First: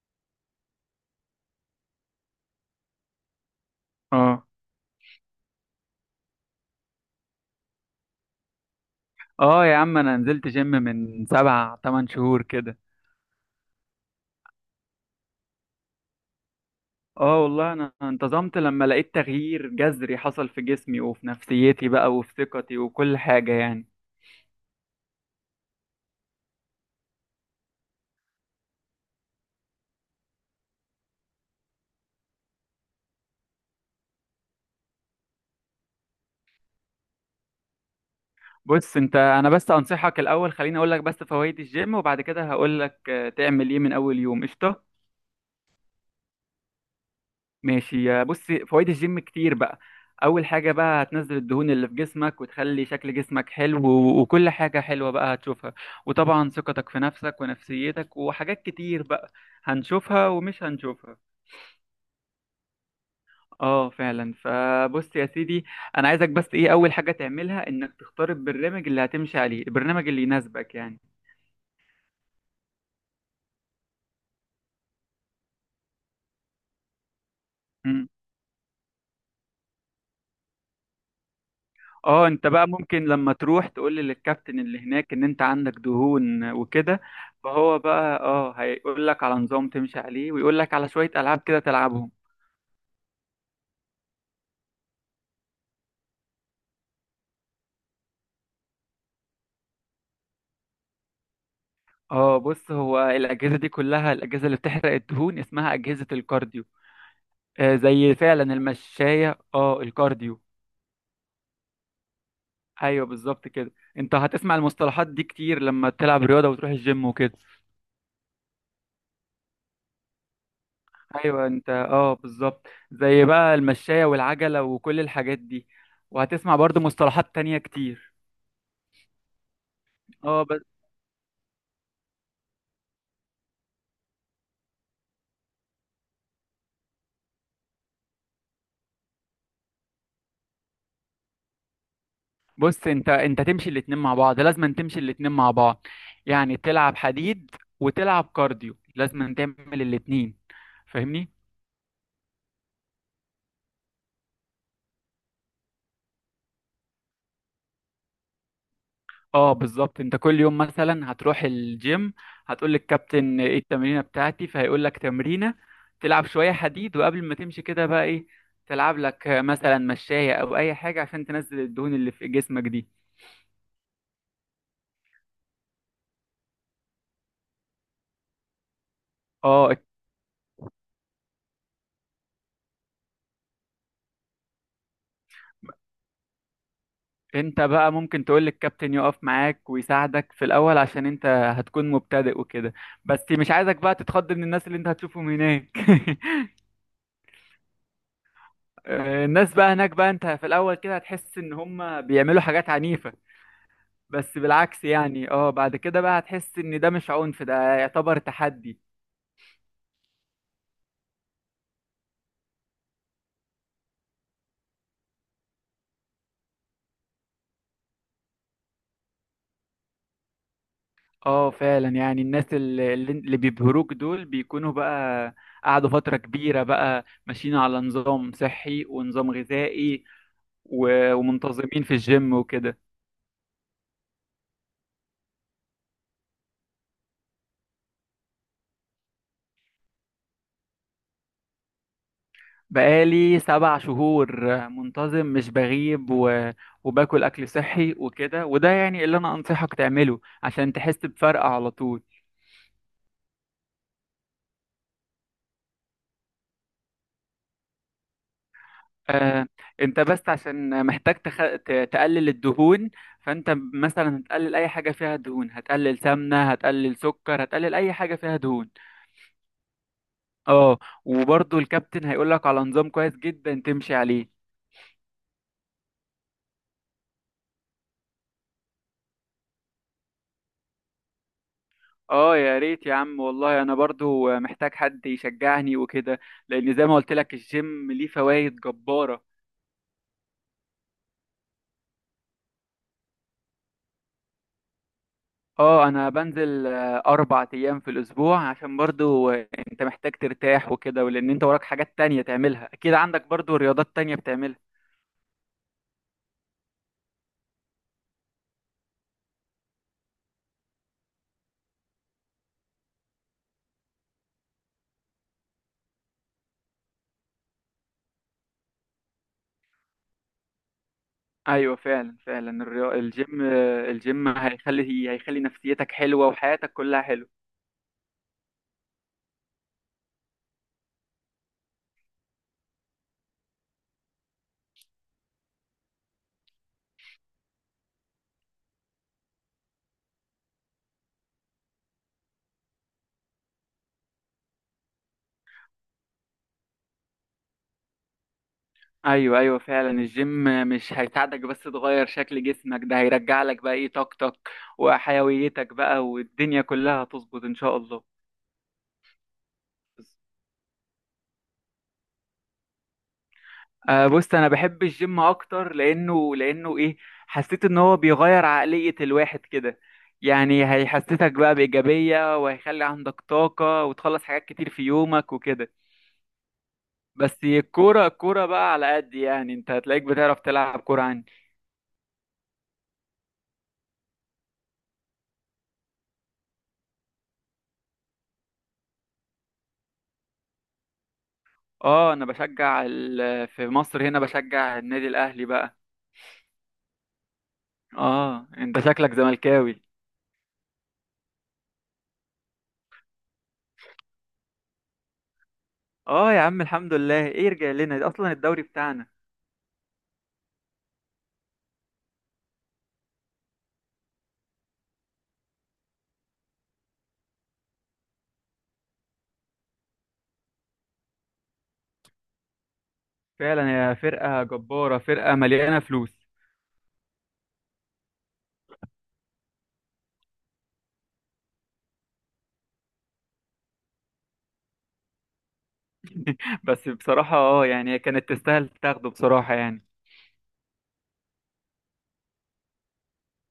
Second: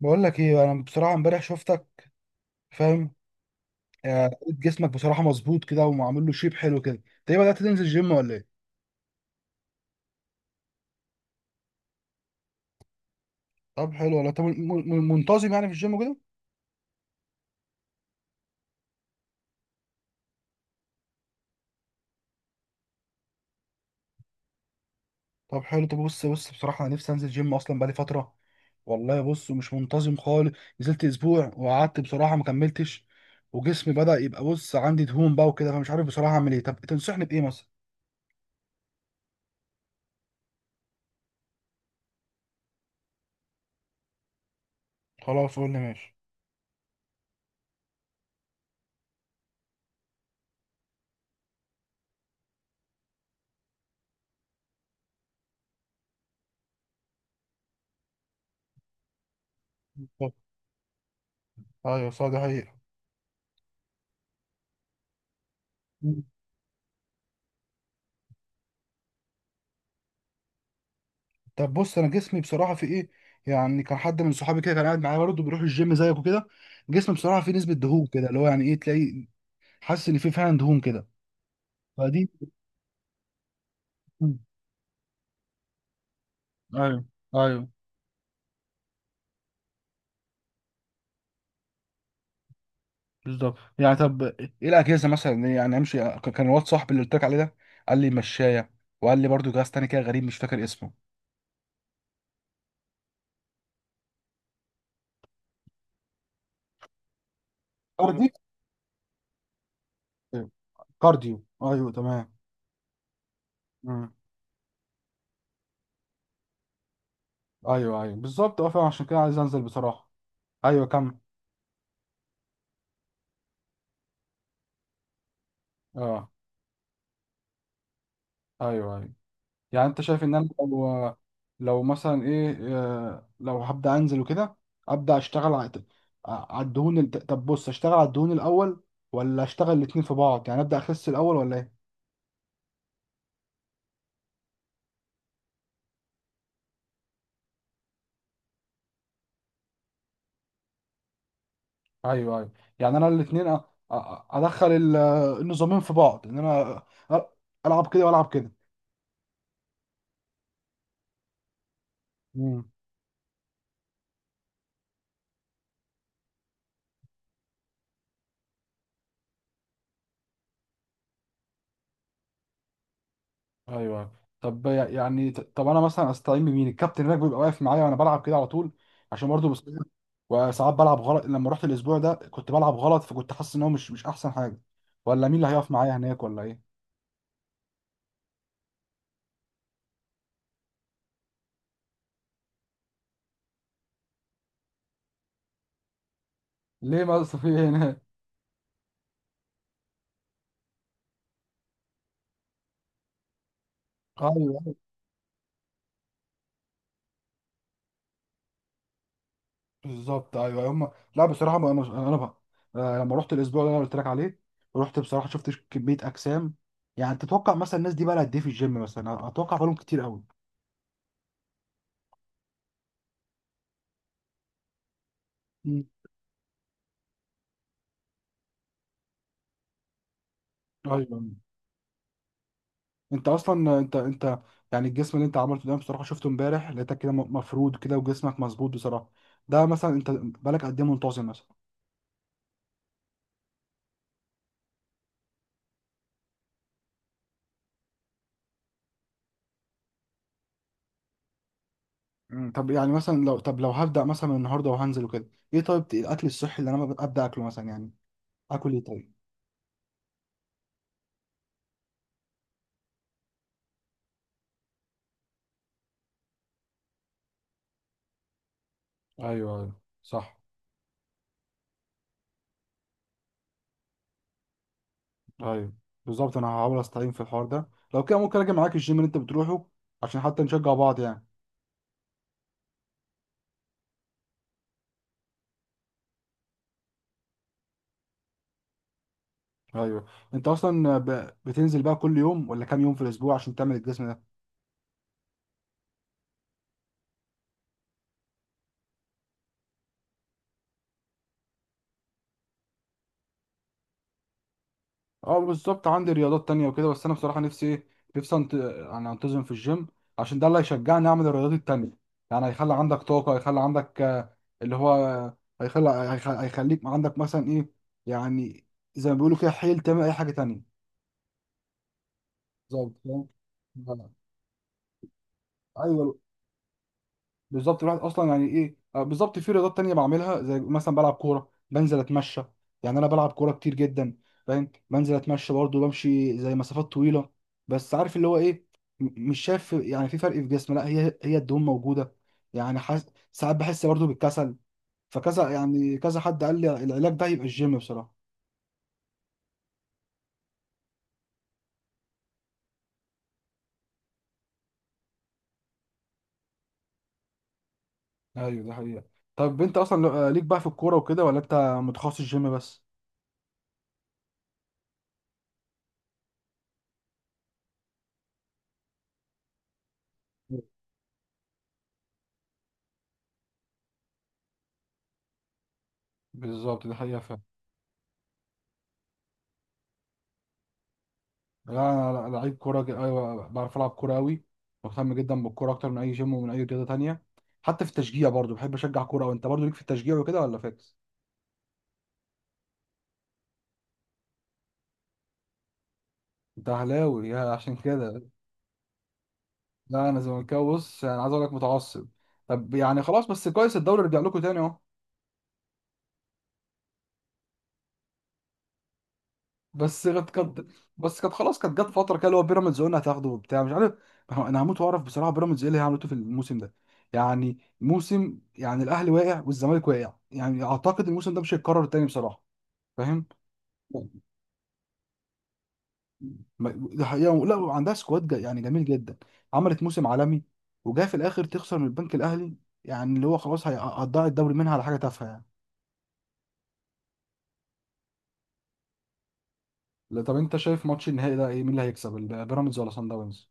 بقول لك ايه، انا بصراحه امبارح شفتك. فاهم؟ آه، اه لقيت جسمك بصراحه مظبوط كده ومعمول له شيب حلو كده. انت ايه، بدات تنزل جيم ولا ايه؟ اه، يا عم انا نزلت جيم من سبع تمن شهور كده. طب حلو. ولا انت منتظم يعني في الجيم كده؟ اه، والله انا انتظمت لما لقيت تغيير جذري حصل في جسمي، وفي نفسيتي بقى، وفي ثقتي، وكل حاجة يعني. طب حلو. طب بص بصراحه انا نفسي انزل جيم اصلا بقالي فتره. والله بص مش منتظم خالص. نزلت اسبوع وقعدت بصراحه ما كملتش. وجسمي بدا يبقى، بص عندي دهون بقى وكده، فمش عارف بصراحه اعمل ايه. طب تنصحني بايه مثلا؟ بص انت، انا بس انصحك الاول، خليني اقول لك بس فوائد الجيم، وبعد كده هقول لك تعمل ايه من اول يوم. قشطة. خلاص قول لي ماشي. ماشي يا بص. فوائد الجيم كتير بقى. اول حاجه بقى هتنزل الدهون اللي في جسمك، وتخلي شكل جسمك حلو، و- وكل حاجه حلوه بقى هتشوفها. وطبعا ثقتك في نفسك ونفسيتك وحاجات كتير بقى هنشوفها طب. ومش هنشوفها. ايوه صح، دي حقيقة. اه فعلا. فبص يا سيدي، انا عايزك بس ايه اول حاجه تعملها انك تختار البرنامج اللي هتمشي عليه، البرنامج اللي يناسبك يعني. طب بص انا جسمي بصراحه في ايه، يعني كان حد من صحابي كده كان قاعد معايا برضه بيروح الجيم زيك وكده. جسمي بصراحه فيه نسبه دهون كده اللي هو يعني ايه تلاقي، حاسس ان فيه فعلا دهون كده اه، فدي. انت بقى ممكن لما تروح تقول مم. للكابتن اللي هناك ان انت عندك دهون ايوه. وكده، ايوه. فهو بقى هيقول لك على نظام تمشي عليه، ويقول لك على شوية العاب كده تلعبهم. بالظبط. يعني طب ايه الاجهزه مثلا، يعني امشي كان الواد صاحبي اللي قلت لك عليه ده قال لي مشايه. وقال لي برضه جهاز تاني كده غريب مش فاكر اسمه. اه بص، هو الاجهزة دي كلها، الاجهزة اللي بتحرق الدهون اسمها اجهزة الكارديو. آه، زي كارديو. فعلا المشاية، اه الكارديو. كارديو، ايوه تمام. ايوه بالظبط كده. مم. انت هتسمع المصطلحات دي كتير لما تلعب رياضة وتروح الجيم وكده. ايوه ايوه بالظبط، اه فعلا عشان كده عايز انزل بصراحه. ايوه كمل. ايوه، انت اه بالظبط زي بقى المشاية والعجلة وكل الحاجات دي. اه. وهتسمع برضو مصطلحات تانية كتير. ايوه ايوه. يعني انت شايف ان اه انا بس، لو، لو مثلا ايه آه، لو هبدا انزل وكده، ابدا اشتغل على الدهون طب بص اشتغل على الدهون الاول ولا اشتغل الاتنين في بعض، يعني ابدا اخس الاول ولا ايه؟ بص انت تمشي الاتنين مع بعض، لازم تمشي الاتنين مع بعض. يعني تلعب حديد وتلعب كارديو، لازم تعمل الاتنين، فاهمني؟ ايوه ايوه. يعني انا الاتنين ادخل النظامين في بعض، ان انا أ- العب كده والعب اه بالظبط. انت كل يوم مثلا هتروح الجيم، كده. هتقول للكابتن ايه التمرينه بتاعتي، فهيقول لك تمرينه تلعب شويه حديد. وقبل ما تمشي كده بقى ايه، تلعب لك مثلا مشاية او اي حاجه عشان تنزل الدهون اللي في جسمك دي. ايوه. طب يعني طب انا مثلا استعين بمين، الكابتن هناك بيبقى واقف معايا وانا بلعب كده على طول، عشان برضه بس. اه، وساعات بلعب غلط، لما رحت الاسبوع ده كنت بلعب غلط، فكنت حاسس ان هو مش احسن حاجه. ولا مين اللي هيقف معايا هناك ولا ايه؟ انت بقى ممكن تقول للكابتن يقف معاك ويساعدك في الاول، عشان انت هتكون مبتدئ وكده. بس مش عايزك بقى تتخض من الناس اللي انت هتشوفهم هناك. ليه، ما في إيه هناك؟ الناس بقى هناك بقى، انت في الاول كده هتحس ان هم بيعملوا حاجات عنيفه. ايوه بس أيوة، بالعكس يعني، اه بعد كده بقى هتحس ان ده مش عنف، ده يعتبر تحدي. بالظبط ايوه أيوه. هم لا بصراحه، انا بقى لما رحت الاسبوع اللي انا قلت لك عليه، رحت بصراحه شفت كميه اجسام. يعني تتوقع مثلا الناس دي بقى لها قد ايه في الجيم مثلا؟ اتوقع بقالهم كتير قوي. اه فعلا. يعني الناس اللي بيبهروك دول بيكونوا بقى مم. قعدوا فترة كبيرة بقى ماشيين على نظام صحي ونظام غذائي، و- ايوه. ومنتظمين في الجيم وكده. انت اصلا انت يعني الجسم اللي انت عملته ده، بصراحه شفته امبارح لقيتك كده مفرود كده وجسمك مظبوط بصراحه. ده مثلا انت بقالك قد ايه منتظم مثلا؟ بقالي 7 شهور منتظم، مش بغيب، و... وباكل أكل صحي وكده، وده يعني اللي أنا أنصحك تعمله عشان تحس بفرق على طول. مم. طب يعني مثلا لو، طب لو هبدا مثلا من النهارده وهنزل وكده، ايه طيب الاكل الصحي اللي انا ابدا اكله مثلا، يعني اكل ايه طيب؟ آه، انت بس عشان محتاج تقلل الدهون. فانت مثلا هتقلل اي حاجه فيها دهون، هتقلل سمنه، هتقلل سكر، هتقلل اي حاجه فيها دهون. ايوه ايوه صح. اه، وبرضو الكابتن هيقول لك على نظام كويس جدا تمشي عليه. ايوه بالظبط، انا هحاول استعين في الحوار ده. لو كده ممكن اجي معاك الجيم اللي انت بتروحه، عشان حتى نشجع بعض يعني. اه يا ريت يا عم، والله انا برضو محتاج حد يشجعني وكده، لان زي ما قلت لك الجيم ليه فوائد جباره. ايوه. انت اصلا بتنزل بقى كل يوم ولا كام يوم في الاسبوع، عشان تعمل الجسم ده؟ اه، انا بنزل 4 ايام في الاسبوع، عشان برضو انت محتاج ترتاح وكده، ولان انت وراك حاجات تانية تعملها، اكيد عندك برضو رياضات تانية بتعملها. اه بالظبط، عندي رياضات تانية وكده بس انا بصراحة نفسي ايه، نفسي انت... يعني انتظم في الجيم، عشان ده اللي هيشجعني اعمل الرياضات التانية. يعني هيخلي عندك طاقة، هيخلي عندك اللي هو هيخلي هيخليك عندك مثلا ايه، يعني زي ما بيقولوا كده، حيل تعمل اي حاجة تانية. ايوه فعلا فعلا. بالظبط، الجيم، فاهم؟ الجيم هيخلي نفسيتك ايوه. حلوة وحياتك كلها حلوة. بالظبط الواحد اصلا يعني ايه بالظبط في رياضات تانية بعملها، زي مثلا بلعب كوره، بنزل اتمشى. يعني انا بلعب كوره كتير جدا فاهم. بنزل اتمشى برضه، بمشي زي مسافات طويله. بس عارف اللي هو ايه، مش شايف يعني في فرق في جسمي، لا هي الدهون موجوده يعني ساعات بحس برضه بالكسل. فكذا يعني كذا حد قال لي العلاج ده يبقى الجيم بصراحه. ايوه ايوه فعلا. الجيم مش هيساعدك بس تغير شكل جسمك، ده هيرجع لك بقى ايه طاقتك وحيويتك بقى، والدنيا كلها هتظبط ان شاء الله. ايوه ده حقيقة. طب انت اصلا ليك بقى في الكوره وكده، ولا انت متخصص جيم بس؟ بص انا بحب الجيم اكتر لانه ايه، حسيت ان هو بيغير عقلية الواحد كده. يعني هيحسسك بقى بإيجابية، وهيخلي عندك طاقة، وتخلص حاجات كتير في يومك وكده. بالظبط ده حقيقة فعلا. بس الكورة، الكورة بقى على قد يعني، انت هتلاقيك بتعرف تلعب كورة عني. لا انا لعيب كوره ايوه بعرف العب كوره قوي. مهتم جدا بالكوره اكتر من اي جيم ومن اي رياضه تانية. حتى في التشجيع برضو بحب اشجع كوره، وانت برضو ليك في التشجيع وكده ولا فاكس؟ اه، انا بشجع في مصر هنا بشجع النادي الاهلي بقى. انت اهلاوي يا عشان كده؟ اه، انت شكلك زملكاوي. لا انا زملكاوي، بص انا عايز اقول لك، متعصب. طب يعني خلاص، بس كويس الدوري رجع لكم تاني اهو. اه يا عم، الحمد لله. ايه يرجع لنا؟ ده اصلا الدوري بتاعنا. بس كانت كانت بس كانت خلاص، كانت جت فتره كده اللي هو بيراميدز قلنا هتاخده وبتاع مش عارف. انا هموت واعرف بصراحه بيراميدز ايه اللي هي عملته في الموسم ده. يعني موسم، يعني الاهلي واقع والزمالك واقع، يعني اعتقد الموسم ده مش هيتكرر تاني بصراحه فاهم. فعلا، يا فرقة جبارة، فرقة مليانة فلوس. ده حقيقة، لا وعندها سكواد يعني جميل جدا، عملت موسم عالمي وجايه في الاخر تخسر من البنك الاهلي، يعني اللي هو خلاص هتضيع الدوري منها على حاجه تافهه يعني. بس بصراحة اه يعني هي كانت تستاهل تاخده بصراحة يعني. لا، طب انت شايف ماتش النهائي ده ايه، مين اللي هيكسب بيراميدز ولا صن داونز؟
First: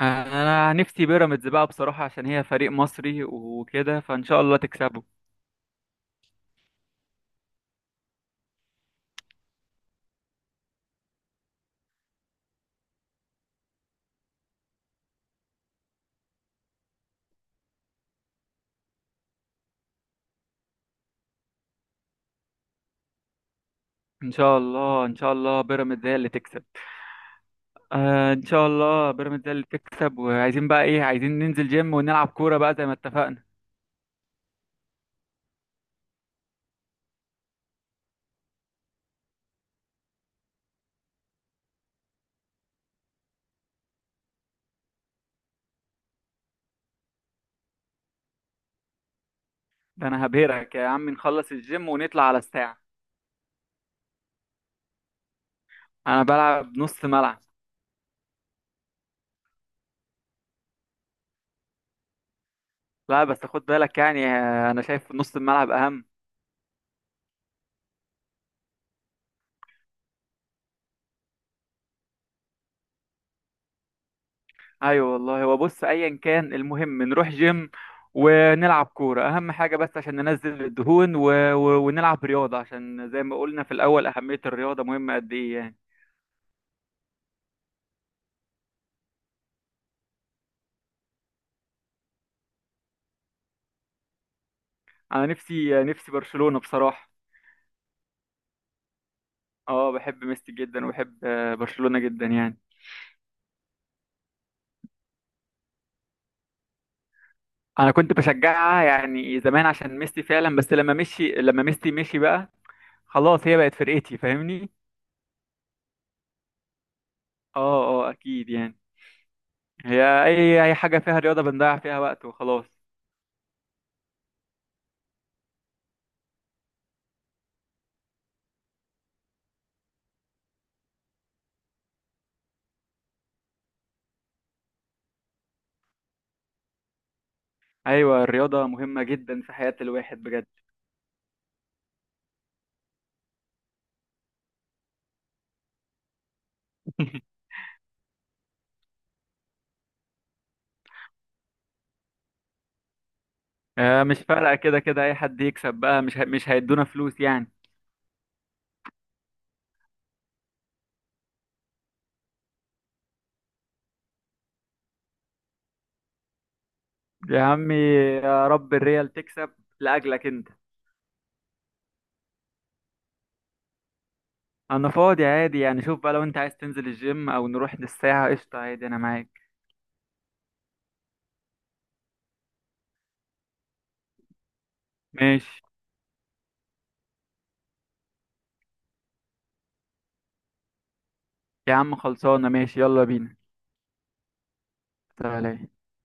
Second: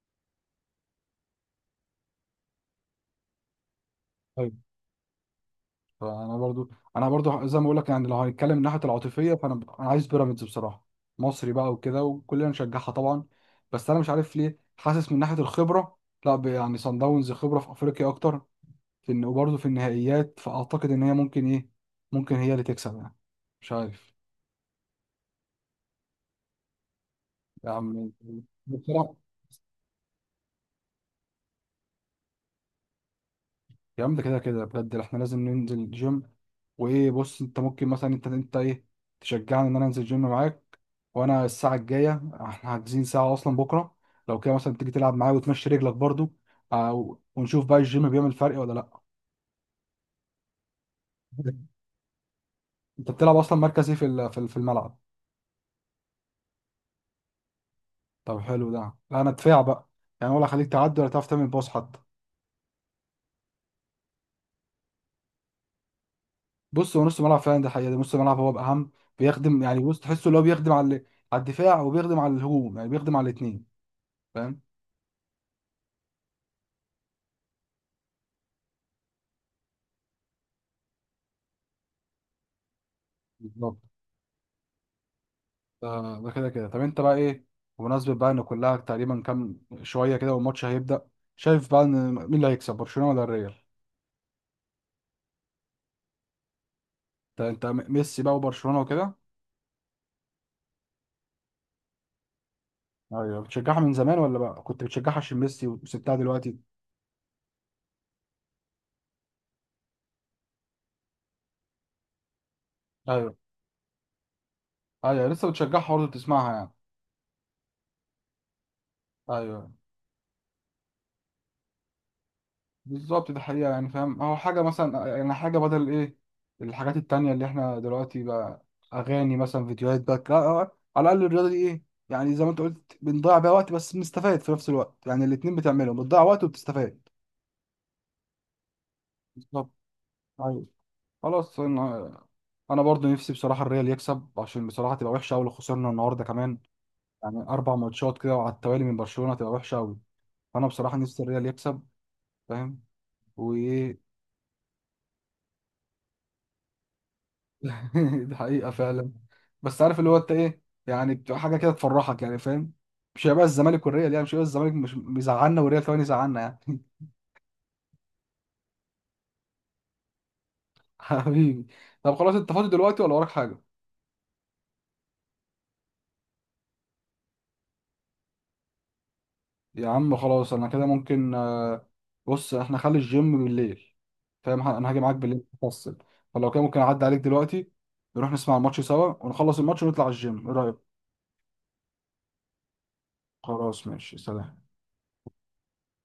انا نفسي بيراميدز بقى بصراحة، عشان هي فريق مصري وكده، فان شاء طيب. الله تكسبه. فانا برضو انا برضو زي ما بقول لك، يعني لو هنتكلم من ناحيه العاطفيه فانا انا عايز بيراميدز بصراحه. مصري بقى وكده وكلنا نشجعها طبعا. بس انا مش عارف ليه حاسس من ناحيه الخبره، لا يعني صن داونز خبره في افريقيا اكتر، في إن وبرضه في النهائيات، فأعتقد إن هي ممكن إيه، ممكن هي اللي تكسب يعني مش عارف. ان شاء الله، ان شاء الله بيراميدز هي اللي تكسب. يا عم ان شاء الله بصراحة، بيراميدز هي اللي تكسب. وعايزين بقى ايه، عايزين ننزل جيم ونلعب كورة بقى زي ما اتفقنا. يا عم ده كده كده بجد احنا لازم ننزل الجيم. وإيه بص، أنت ممكن مثلا أنت إيه، تشجعني إن أنا أنزل الجيم معاك. وأنا الساعة الجاية احنا حاجزين ساعة أصلا بكرة. لو كده مثلا تيجي تلعب معايا وتمشي رجلك برضه، ونشوف بقى الجيم بيعمل فرق ولا لأ. ده انا هبهرك يا عم، نخلص الجيم ونطلع على الساعة. انت بتلعب اصلا مركز ايه في الملعب؟ انا بلعب نص ملعب. طب حلو ده. لا انا دفاع بقى، يعني ولا خليك تعدي، ولا تعرف تعمل باص حتى. لا بس خد بالك يعني، انا شايف نص الملعب اهم. بص هو نص ملعب فعلا، ده حقيقة ده نص ملعب هو بأهم. بيخدم يعني، بص تحسه اللي هو بيخدم على على الدفاع، وبيخدم على الهجوم، يعني بيخدم على الاثنين فاهم. ايوه والله، هو بص، ايا كان المهم نروح جيم ونلعب كوره، اهم حاجه بس عشان ننزل الدهون، و... و... ونلعب رياضه، عشان زي ما قلنا في بالظبط. الاول اهميه الرياضه مهمه قد ايه يعني. ده كده كده، طب انت بقى ايه، بمناسبة بقى ان كلها تقريبا كام شوية كده والماتش هيبدأ، شايف بقى ان مين اللي هيكسب، برشلونة ولا الريال؟ انا نفسي برشلونه بصراحه. انت ميسي بقى وبرشلونة وكده؟ اه، بحب ميسي جدا، وبحب برشلونه جدا يعني. ايوه، بتشجعها من زمان ولا بقى كنت بتشجعها عشان ميسي وسبتها دلوقتي؟ انا كنت بشجعها يعني زمان عشان ميسي فعلا. بس لما ميسي مشي بقى، ايوه خلاص هي بقت فرقتي، فاهمني؟ ايوه، لسه بتشجعها برضه بتسمعها يعني. اه، اكيد يعني. ايوه هي اي حاجه فيها رياضه بنضيع فيها وقت وخلاص. بالظبط دي حقيقة، يعني فاهم، هو حاجة مثلا يعني حاجة بدل ايه، الحاجات التانية اللي احنا دلوقتي بقى أغاني مثلا فيديوهات بقى، لا، على الأقل الرياضة دي ايه، يعني زي ما انت قلت بنضيع بيها وقت بس بنستفاد في نفس الوقت، يعني الاتنين بتعملهم، بتضيع وقت وبتستفاد. ايوه، الرياضه مهمه جدا في بالظبط. حياه الواحد بجد. ايوه. خلاص، انا برضه نفسي بصراحة الريال يكسب، عشان بصراحة تبقى وحشة أوي لو خسرنا النهاردة كمان. يعني 4 ماتشات كده وعلى التوالي من برشلونة، تبقى وحشة أوي. فأنا بصراحة نفسي الريال يكسب فاهم وإيه. مش فارقه، كده كده اي حد يكسب بقى مش هيدونا فلوس يعني. دي حقيقة فعلا. بس عارف اللي هو انت ايه، يعني بتبقى حاجة كده تفرحك يعني فاهم، مش هيبقى الزمالك والريال يعني مش هيبقى الزمالك مش بيزعلنا والريال كمان يزعلنا يعني. يا عمي، يا رب الريال تكسب لاجلك انت. حبيبي. طب خلاص، انت فاضي دلوقتي ولا وراك حاجة؟ انا فاضي عادي يعني، شوف بقى لو انت عايز تنزل الجيم او نروح للساعه قشطه عادي، انا معاك. يا عم خلاص انا كده ممكن بص احنا خلي الجيم بالليل فاهم، انا هاجي معاك بالليل ماشي تفصل. فلو كده ممكن اعدي عليك دلوقتي، نروح نسمع الماتش سوا ونخلص الماتش ونطلع الجيم، ايه رأيك؟ يا عم، خلصانه ماشي، يلا بينا. خلاص ماشي، سلام. سلام.